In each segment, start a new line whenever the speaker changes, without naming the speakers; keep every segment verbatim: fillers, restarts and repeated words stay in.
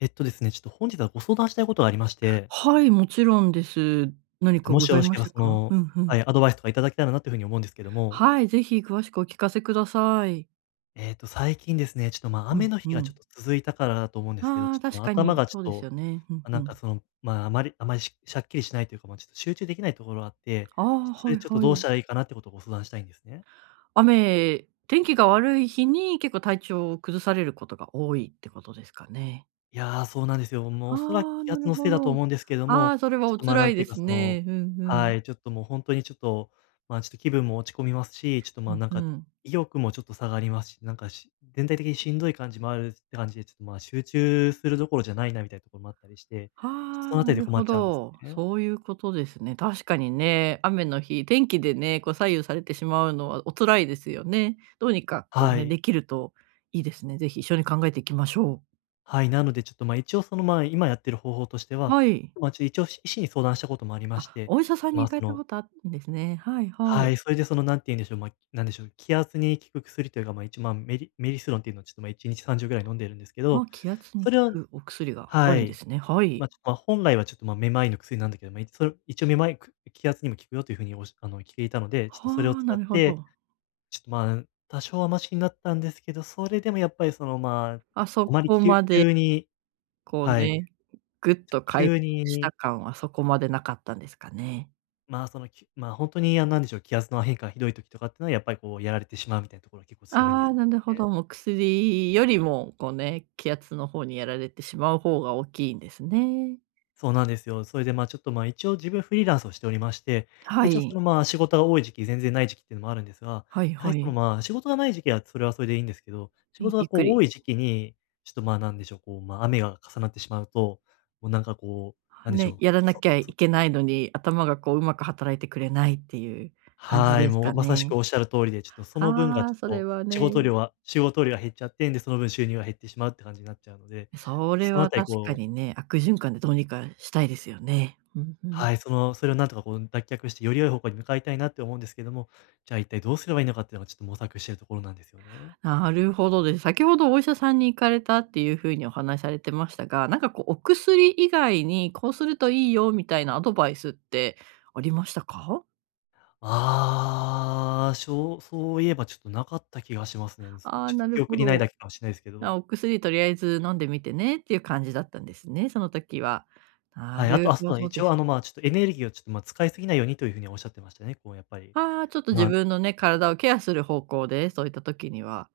えっとですね、ちょっと本日はご相談したいことがありまして。
はい、もちろんです。
え
何
っと、
か
も
ご
しよ
ざ
ろ
い
し
ま
け
し
れば、
た
そ
か？
の、
うん、ふ
は
ん。
い、アドバイスとかいただけたらなという風に思うんですけども。
はい、ぜひ詳しくお聞かせください。
ええと、最近ですね、ちょっと、ま、
うん、
雨の
う
日が、ちょっ
ん。
と続いたからだと思うんですけど、
あ
ち
あ、
ょっ
確
と、
か
頭
に
が、ちょ
そ
っ
うです
と、
よね。ふんふ
なんか、
ん。
その、まあ、あまりあまり、しゃしゃっきりしないというか、ま、ちょっと、集中できないところがあって、
ああ、
ちょっと、そ
は
れ、
い
ちょっと、
は
どうし
い。
たらいいかなっていうことをご相談したいんですね。
雨、天気が悪い日に、結構体調を崩されることが多いってことですかね？
いや、そうなんですよ。もう
あ
おそらく
あ、
気
な
圧
る
のせい
ほ
だと
ど。
思うんですけど
あ
も、
あ、それは
ちょっ
お
と、ま、
辛
なん
い
てい
で
うか、
す
その
ね。ふんふ
は
ん。
い、ちょっと、もう、ほんとに、ちょっと、まあ、ちょっと気分も落ち込みますし、ちょっと、まあ、
ふ
なん
ふ
か、
ん。
意欲もちょっと下がりますし、なんか、し全体的にしんどい感じもあるって感じで、ちょっと、まあ、集中するどころじゃないなみたいなところもあったりして、ちょっと、
あ
そ
あ、
のあた
な
りで
る
困
ほ
っちゃうんです
ど。
ね。
そういうことですね。確かにね、雨の日、天気でね、こう、左右されてしまうのはお辛いですよね。どうにか、こう
は
ね、
い。
できるといいですね。ぜひ一緒に考えていきましょう。
はい、なので、ちょっと、まあ、一応その、まあ、今やってる方法としては、
はい。
まあ、一応、医師に相談したこともありまし
あ、
て、
お医者さんに
まあ、
行か
そ
れた
の
ことあるんですね。はいは
は
い。
い。それで、その、何て言うんでしょう、ま、なんでしょう、気圧に効く薬というか、まあ、いちまん、メリメリスロンっていうのを、ちょっと、ま、いちにちさんじょうぐらい飲んでいるんですけ
あ、
ど、
気圧に
そ
効
れを
くお薬があ
は
るんで
い、
すね。はい。
ま、ちょっと、本来はちょっと、ま、めまいの薬なんだけど、ま、いそれ、一応めまい、く気圧にも効くよという風に、おしあの、きていたので、ちょっと、それを
は、
使
な
っ
るほ
て、
ど。
ちょっと、まあ、多少はマシになったんですけど、それでもやっぱり、その、まあ、
あ、そ
あまり、
こ
きゅ
まで
急に
こう
はい。
ね、ぐっと回
急
復
に
した感は、そこまでなかったんですかね。
まあ、その、きまあ、本当に、あの、なんでしょう、気圧の変化がひどい時とかっていうのは、やっぱりこう、やられてしまうみたいなところが結構強いんで
ああ、
す、
なるほ
ね。
ど。お薬よりもこうね、気圧の方にやられてしまう方が大きいんですね。
そうなんですよ。それで、まあ、ちょっと、まあ、一応自分フリーランスをしておりまして。
は
一応その、
い。
まあ、仕事が多い時期、全然ない時期っていうのもあるんですが。
はい
やは
は
りその、
い。
まあ、仕事がない時期は、それはそれでいいんですけど。仕
ん、
事が
ゆっく
こう
り。
多い時期に、ちょっと、まあ、何でしょう、こう、まあ、雨が重なってしまうと、もうなんかこう、なんでしょ
ね。
う、
やらな
そ
きゃい
そ
けないのに、頭がこう、うまく働いてくれないっていう感じ
はい、
です
もう
か
まさしく
ね。
仰る通りで。ちょっとその分が、
あ
ち
あ、
ょっ
それ
と
は
仕
ね。
事量は仕事量が減っちゃって、で、その分、収入が減ってしまうって感じになっちゃうので。
それ
そのあ
は
たり
確か
こう
にね、悪循環でどうにかしたいですよね。うんうん。
はい、そのそれをなんとかこう脱却して、より良い方向に向かいたいなって思うんですけども。じゃあ一体どうすればいいのかっていうのが、ちょっと模索しているところなんですよね。
なるほどです。先ほど、お医者さんに行かれたっていうふうにお話されてましたが、なんかこうお薬以外に、こうするといいよみたいなアドバイスってありましたか？
ああ、しょうそういえばちょっとなかった気がしますね。す
あ
ち
あ、
ょっ
なる
記憶
ほ
にない
ど。
だけかもしれないですけ
な、
ど。
お薬とりあえず飲んでみてねっていう感じだったんですね、その時は。な
はい、あと
る
は、あ、そ
ほ
うだ、
ど
一
で
応
す
あ
ね。
のまあちょっとエネルギーをちょっと、ま、使い過ぎないようにという風にはおっしゃってましたね。こうやっぱり。
ああ、ちょっと自
まあ
分のね、体をケアする方向で、そういった時には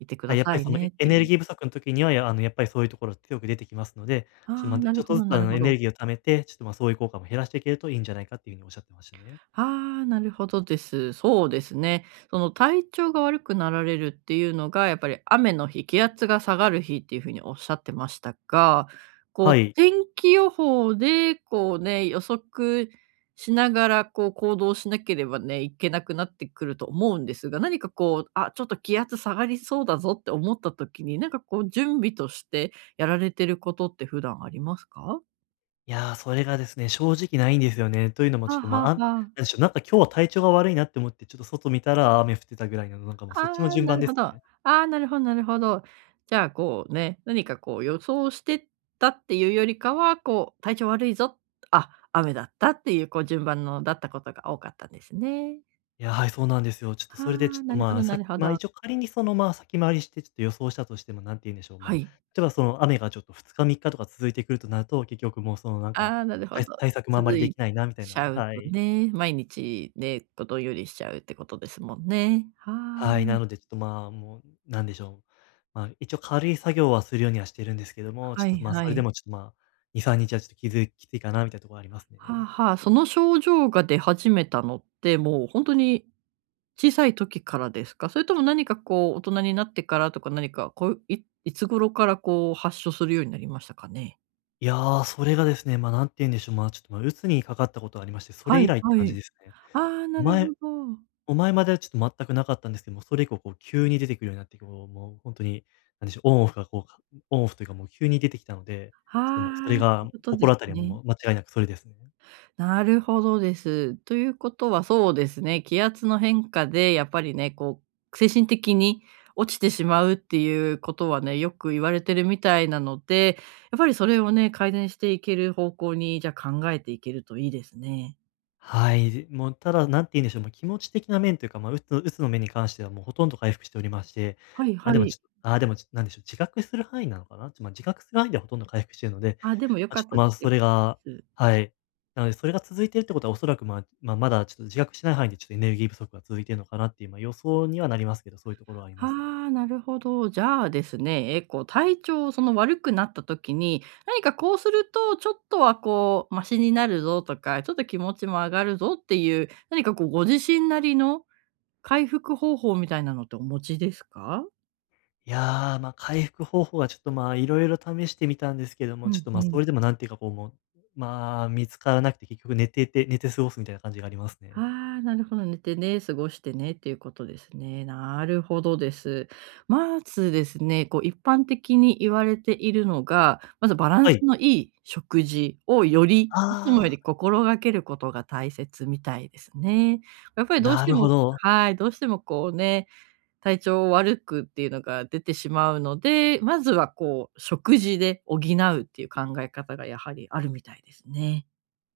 いてく
は
だ
い、やっ
さ
ぱり
い
その
ねっ
エエ
て
ネ
い
ル
う。
ギー不足の時には、やらあのやっぱりそういうところは強く出てきますので、ちょっと、
ああ、
ま、ど
な
ち
る
ょっ
ほ
とず
ど
つ
な
あ
る
の
ほ
エネ
ど。
ルギーを貯めて、ちょっとまあそういう効果も減らしていけるといいんじゃないかっていうふうにおっしゃってましたね。
ああ、なるほどです。そうですね。その体調が悪くなられるっていうのが、やっぱり雨の日、気圧が下がる日っていう風におっしゃってましたが、こ
は
う、
い。
天気予報でこうね、予測しながらこう行動しなければね、いけなくなってくると思うんですが、何かこう、あ、ちょっと気圧下がりそうだぞって思った時に、なんかこう準備としてやられてることって普段ありますか？
いや、それがですね、正直ないんですよね。というのもちょ
は
っと、ま、
は
あん
は。
なんでしょう、なんか今日は体調が悪いなって思って、ちょっと外見たら、あ雨降ってたぐらいのなんかもうそっちの
ああ、
順
な
番
る
で
ほ
す
ど。あ
ね。
あ、なるほどなるほど。じゃあこうね、何かこう予想してたっていうよりかは、こう体調悪いぞ、あ、雨だったっていうこう順番のだったことが多かったんですね。
いや、はい、そうなんですよ。ちょっと
は
それでちょ
あ、
っ
な
と
るほ
まあ、
どな
さっ
るほ
まあ
ど。
一応仮にその、まあ先回りしてちょっと予想したとしても、何て言うんでしょう、ま、
はい。
例えばその雨がちょっとふつかみっかとか続いてくるとなると、結局もうそのなんか、
ああ、なるほ
対
ど。
対策もあま
続
りで
い
きないなみたい
ち
な。
ゃう
は
と
い。
ね、毎日ね、と、どんよりしちゃうってことですもんね。は
はい、な
い。
のでちょっとまあもう、何でしょう、まあ、一応軽い作業はするようにはしてるんですけども、ち
は
ょっ
い
とまあ、
は
それで
い。
もちょっとまあ2にさんにちはちょっときづいきついかなみたいなとこはありますね。
はあはあ、その症状が出始めたのって、もうほんとに、小さい時からですか？それとも何かこう大人になってからとか何か、こう、いいつ頃からこう発症するようになりましたかね？
いや、それがですね。まあ、なんて言うんでしょう。まあ、ちょっと、まあ、鬱にかかったことがありまして。それ
は
以
い
来って
は
感じ
い。
ですね。
ああ、なる
前
ほど。
もう前まではちょっと全くなかったんですけども、それ以降こう急に出てくるようになって、こう、もう本当になんでしょう、オンオフがこうかオンオフというかもう、急に出てきたので。ちょっともうそれ
はあ。そういう
が、
ことです
心当たりは
ね。
もう、間違いなくそれですね。
なるほどです。ということはそうですね、気圧の変化でやっぱりね、こう精神的に落ちてしまうっていうことはね、よく言われてるみたいなので、やっぱりそれをね、改善していける方向に、じゃ、考えていけるといいですね。
はい。ずもうただ、何て言うんでしょう。ま、気持ち的な面というか、まあ鬱鬱の面に関してはもう、ほとんど回復しておりまして。
はい
ああ、
は
でも
い。
ちああでもち、なんでしょう、自覚する範囲なのかな？ち、まあ自覚する範囲では、ほとんど回復しているので。
あ。でも、良
まあ、
か
ちょ
っ
っと、
た
ま
で
あ、
す
そ
良
れ
かった
が
です。
はい。なので、それが続いているってことはおそらく、まま、まだちょっと自覚してない範囲でちょっと、エネルギー不足が続いているのかなっていう、まあ、予想にはなりますけど。そういうところはあり
は
ます。
あ、なるほど。じゃあですね。え、こう、体調その悪くなった時に、何かこうするとちょっとはこうマシになるぞとか、ちょっと気持ちも上がるぞっていう、何かこうご自身なりの、回復方法みたいなのってお持ちですか？
いや、ま、回復方法はちょっと、ま、色々試してみたんですけど
う
も、ちょっ
ん
と、
う
ま、そ
ん。
れでもなんていうかこうもう、まあ、見つからなくて。結局寝てて寝て過ごすみたいな感じがありますね。
あ、なるほど、寝てね、過ごしてねっていうことですね。なるほどです。まずですね、こう一般的に言われているのが、まずバラン
は
ス
い。
のいい食事を、より
あ
いつもよ
あ。
り心がけることが大切みたいですね。やっぱりどうし
な
て
るほ
も
ど。
はい、どうしてもこうね、体調を悪くっていうのが出てしまうので、まずはこう食事で補うっていう考え方がやはりあるみたいですね。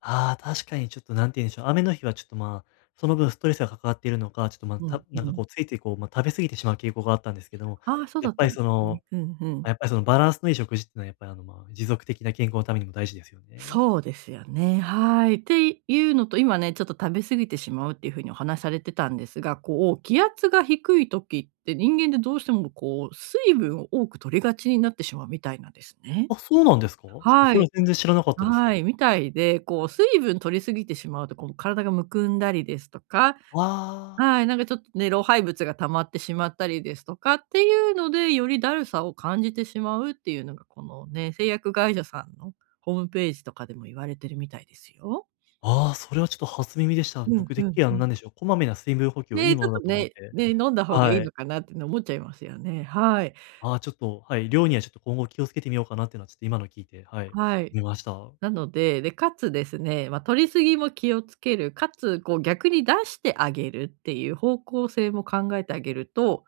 あ、確かに、ちょっと何て言うんでしょう、雨の日はちょっと、ま、その分ストレスがかかっているのか、ちょっと、ま、
う
た
ん、
な
う
んかこ
ん。
う、ついついこう、ま、食べ過ぎてしまう傾向があったんですけども、
ああ、そう
や
だ
っ
っ
ぱ
た
り
んで
そ
す
の
ね。うんう
や
ん。
っぱりそのバランスのいい食事っていうのは、やっぱりあの、ま、持続的な健康のためにも大事ですよね。
そうですよね、はい。っていうのと、今ね、ちょっと食べ過ぎてしまうっていう風にお話されてたんですが、こう気圧が低い時って人間ってどうしてもこう、水分を多く摂りがちになってしまうみたいなんですね。
あ、そうなんですか？ちょっと
は
それ
い。
は全然知らなかったです。
はい、みたいで、こう水分摂り過ぎてしまうと、こう体がむくんだりですとか、
ああ。
はい、なんかちょっとね、老廃物が溜まってしまったりですとかっていうので、よりだるさを感じてしまうっていうのが、このね、製薬会社さんの、ホームページとかでも言われてるみたいですよ。
あ、それはちょっと初耳でした。
うん
僕て
う
っき
ん
り、あ
う
の
ん。
なんでしょう、こまめな水分補給はいい
ね、ち
も
ょっ
の
と
だと思っ
ね、
て、
ね、飲んだ方がいい
は
の
い。
かなっての思っちゃいますよね。はい。
あ、ちょっと、はい、量にはちょっと今後気を付けてみようかなってのは、ちょっと今の聞いて、はい、
はい。
思いました。
なので、で、かつですね、ま、摂り過ぎも気を付ける、かつこう逆に出してあげるっていう方向性も考えてあげると、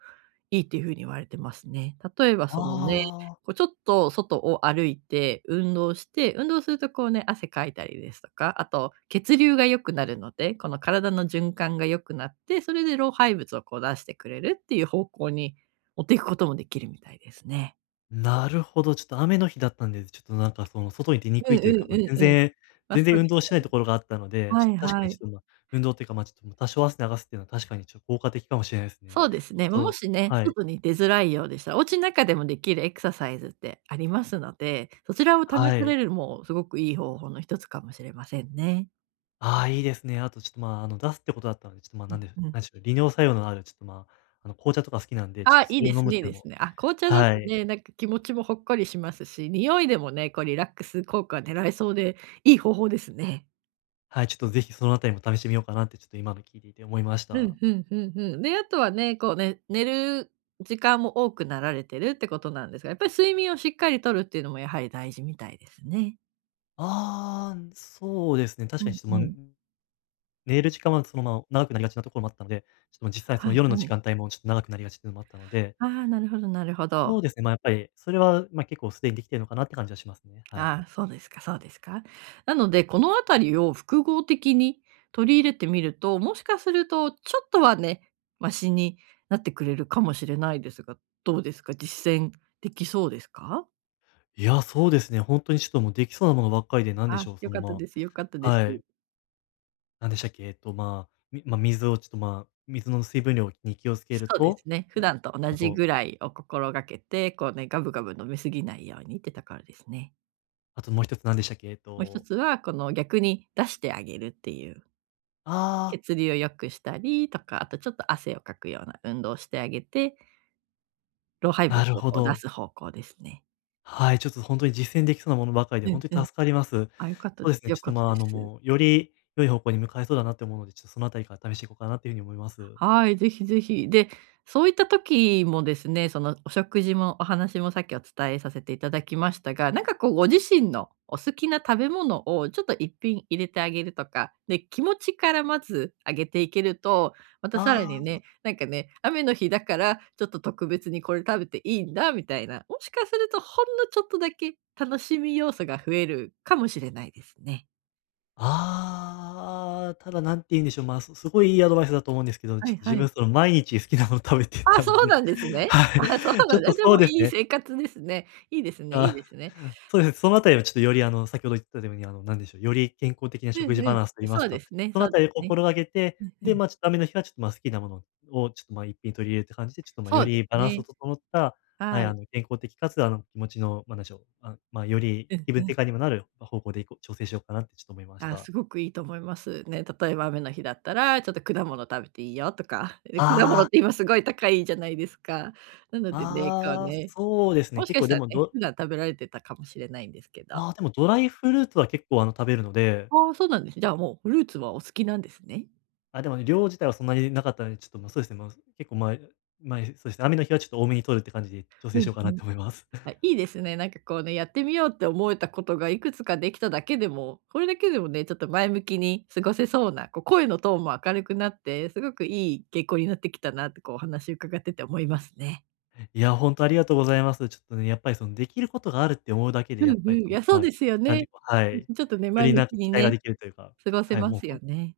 いいっていう風に言われてますね。例えば
あ
そのね、
あ。
こうちょっと外を歩いて運動して、運動するとこうね、汗かいたりですとか、あと、血流が良くなるので、この体の循環が良くなって、それで老廃物をこう出してくれるっていう方向に持ってくこともできるみたいですね。
なるほど、ちょっと雨の日だったんで、ちょっとなんかその外に出に
う
く
ん
いとい
う
う
ん
か、
う
ま、全
んうん。
然
あ、
全
そ
然
う
運
です
動
[unintelligible]
してないところがあったので、
は
ちょっ
い
と確か
は
に、ち
い。
ょっとま、運動というか、まちょっと多少汗流すっていうのは、確かにちょっと効果的かもしれないですね。
そうです
あ
ね、も
と
しね、
はい。
外に出づらいようでしたら、お家の中でもできるエクササイズってありますので、そちらを試
は
さ
い。
れるも、すごくいい方法の一つかもしれませんね。
ああ、いいですね。あとちょっとまあ、あの出すってことだったので、ちょっとま、なんでしょう
うんうん。
なんでしょう、利尿作用のあるちょっとま、あの紅茶とか好きなんで、ちょっ
ああ、
と
い
そ
い
れ
で
を飲
す
むっ
ねいい
てい
で
うの
す
も
ね。あ、紅茶だと
はい。
ね、なんか気持ちもほっこりしますし、匂いでもね、こうリラックス効果が狙えそうでいい方法ですね。
はい、ちょっと是非そのあたりも試してみようかなって、ちょっと今の聞いていて思いまし
ふん
た。
ふんふんふん。で、あとはね、こうね、寝る時間も多くなられてるってことなんですが、やっぱり睡眠をしっかりとるっていうのもやはり大事みたいですね。
ああ、そうですね。確
う
かに
ん
ちょっと、
う
ま、
ん。
寝る時間はそのまま長くなりがちなところもあったので、ちょっと実際そ
は
の
い
夜
は
の時
い。
間帯も、ちょっと長くなりがちっていうのもあったので。
ああ、なるほどなるほど。
そうですね、まあやっぱり、それはまあ、結構すでにできてるのかなって感じはしますね。はい。
ああ、そうですかそうですか。なのでこのあたりを複合的に取り入れてみると、もしかするとちょっとはね、マシになってくれるかもしれないですが、どうですか、実践できそうですか？
いや、そうですね。ほんとにちょっともうできそうなものばっかりで、なんで
あ、
しょう、
よ
そ
か
の、
った
ま
です、よかった
あ
です。
はい。なんでしたっけ、えっと、まあ、みまあ、水をちょっとまあ、水の水分量に気を付け
そ
る
うで
と、
すね、普
え、
段と同
あ
じ
と
ぐらいを心がけて、こうね、ガブガブ飲み過ぎないようにってところですね。
あともう一つ何でしたっけ？えっ
もう一
と
つはこの逆に出してあげるっていう。
ああ。
血流を良くしたりとか、あと、ちょっと汗をかくような運動をしてあげて、老廃
な
物
る
を
ほ
こう出
ど。
す方向ですね。
はい、ちょっとほんとに実践できそうなものばっかりで
う
ほん
ん
と
う
に
ん。
助かります。そ
あ、良かった
う
で
ですね、
良
ちょっ
か
と
っ
ま
た
あ、
で
あの、
す。
もう、より良い方向に向かえそうだなと思うので、ちょっとそのあたりから試していこうかなというふうに思います。
はい、ぜひぜひ。で、そういった時もですね、そのお食事も、お話もさっきお伝えさせていただきましたが、なんかこう、ご自身のお好きな食べ物をちょっといっぴん入れてあげるとか、で、気持ちからまず上げていけると、またさらに
ああ。
ね、なんかね、雨の日だからちょっと特別にこれ食べていいんだみたいな、もしかすると、ほんのちょっとだけ楽しみ要素が増えるかもしれないですね。
ああ、ただ何て言うんでしょう、まあ、すすごいいいアドバイスだと思うんですけど、
は
ちょっ
い
と
は
自
い。
分その毎日好きなもの食べて
あ、
た
そ
の
う
で。
なんですね。
は
あ、そう
い。ちょ
な。
っと
で
そう
も
です
いい
ね。
生活ですね。いいですねいい
あ、
ですね。
そうですね。そのあたりはちょっとよりあの先ほど言ったように、あのなんでしょう、より健康的な
う
食
ん
事
う
バ
ん、
ランスと言いま
そ
す
うで
か、
すね
その
そうで
辺り
す
を
ね。
心がけて、
うんう
で、
ん。
ま、ちょっと雨の日はちょっとまあ好きなものをちょっと、ま、一品取り入れるって感じで、ちょっと、ま、
そ
よ
うで
り
す
バランスの
ね。
整った、は
は
い、あ
い。
の、健康的かつあの気持ちの、なんでしょう、あ、ま、より
うん
気分
う
転
ん。
換にもなる方向でいこう調整しようかなってちょっと思いまし
あ、
た。
すごくいいと思います、ね。例えば雨の日だったらちょっと果物食べていいよとか。え、果
あ
物
あ。
って今すごい高いじゃないですか。なのでね、こう
ああ、
ね、
そうですね。
もし
結
かし
構で
たら
も
ね、
ど
普段食べられてたかもしれないんですけど。
ああ、でもドライフルーツは結構あの食べるので。
ああ、そうなんですね。じゃあもうフルーツはお好きなんですね。
あ、でもね、量自体はそんなになかったので、ちょっと、ま、そうですね、まあ、結構前前、そうですね、雨の日はちょっと多めに取るって感じで調整
う
し
ん
ようかな
う
っ
ん。
て思います。
は い、いいですね。なんかこうね、やってみようって思えたことがいくつかできただけでも、これだけでもね、ちょっと前向きに過ごせそうな、こう声のトーンも明るくなって、すごくいい傾向になってきたなとこうお話伺ってて思いますね。
え、いや、本当ありがとうございます。ちょっとね、やっぱりそのできることがあるって思うだけで、
うん
やっ
う
ぱり
ん、い
そ
や
の、
そう
ま、
ですよ
なん
ね。
ていうかは
う
い、
ん
よ
うん。ちょっとね、前
り
向
なん
き
か期
に
待が
ね、
できるというか、
過ごせ
はい、
ま
もう
すよ
本
ね。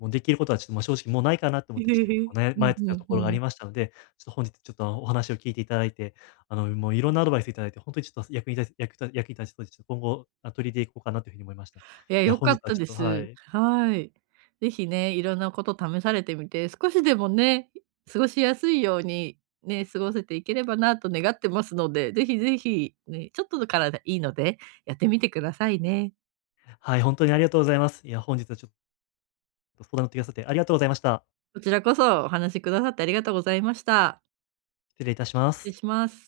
もうできることはちょっと、ま、正直もうないかなと思ってちょっと結構 ね、
う
まい
んう
ってた
ん
とこ
う
ろがあり
ん。
ましたので、ちょっと本日ちょっとお話を聞いていただいて、あの、もういろんなアドバイスいただいて本当にちょっと役に立つ役役に立ちそうです。今後、あ、取りいれて行こうかなという風に思いました。い
いや、
や、
良
本
か
日
っ
は
た
ちょ
で
っとは
す。
い。
はい。ぜひね、いろんなこと試されてみて、少しでもね、過ごしやすいようにね、過ごせていければなと願ってますので、ぜひぜひに、ちょっとだからでいいのでやってみてくださいね。
はい、本当にありがとうございます。いや、本日はちょっと相談乗ってくださってありがとうございました。
こちらこそお話しくださってありがとうございました。
失礼いたしま
ち
す。
します。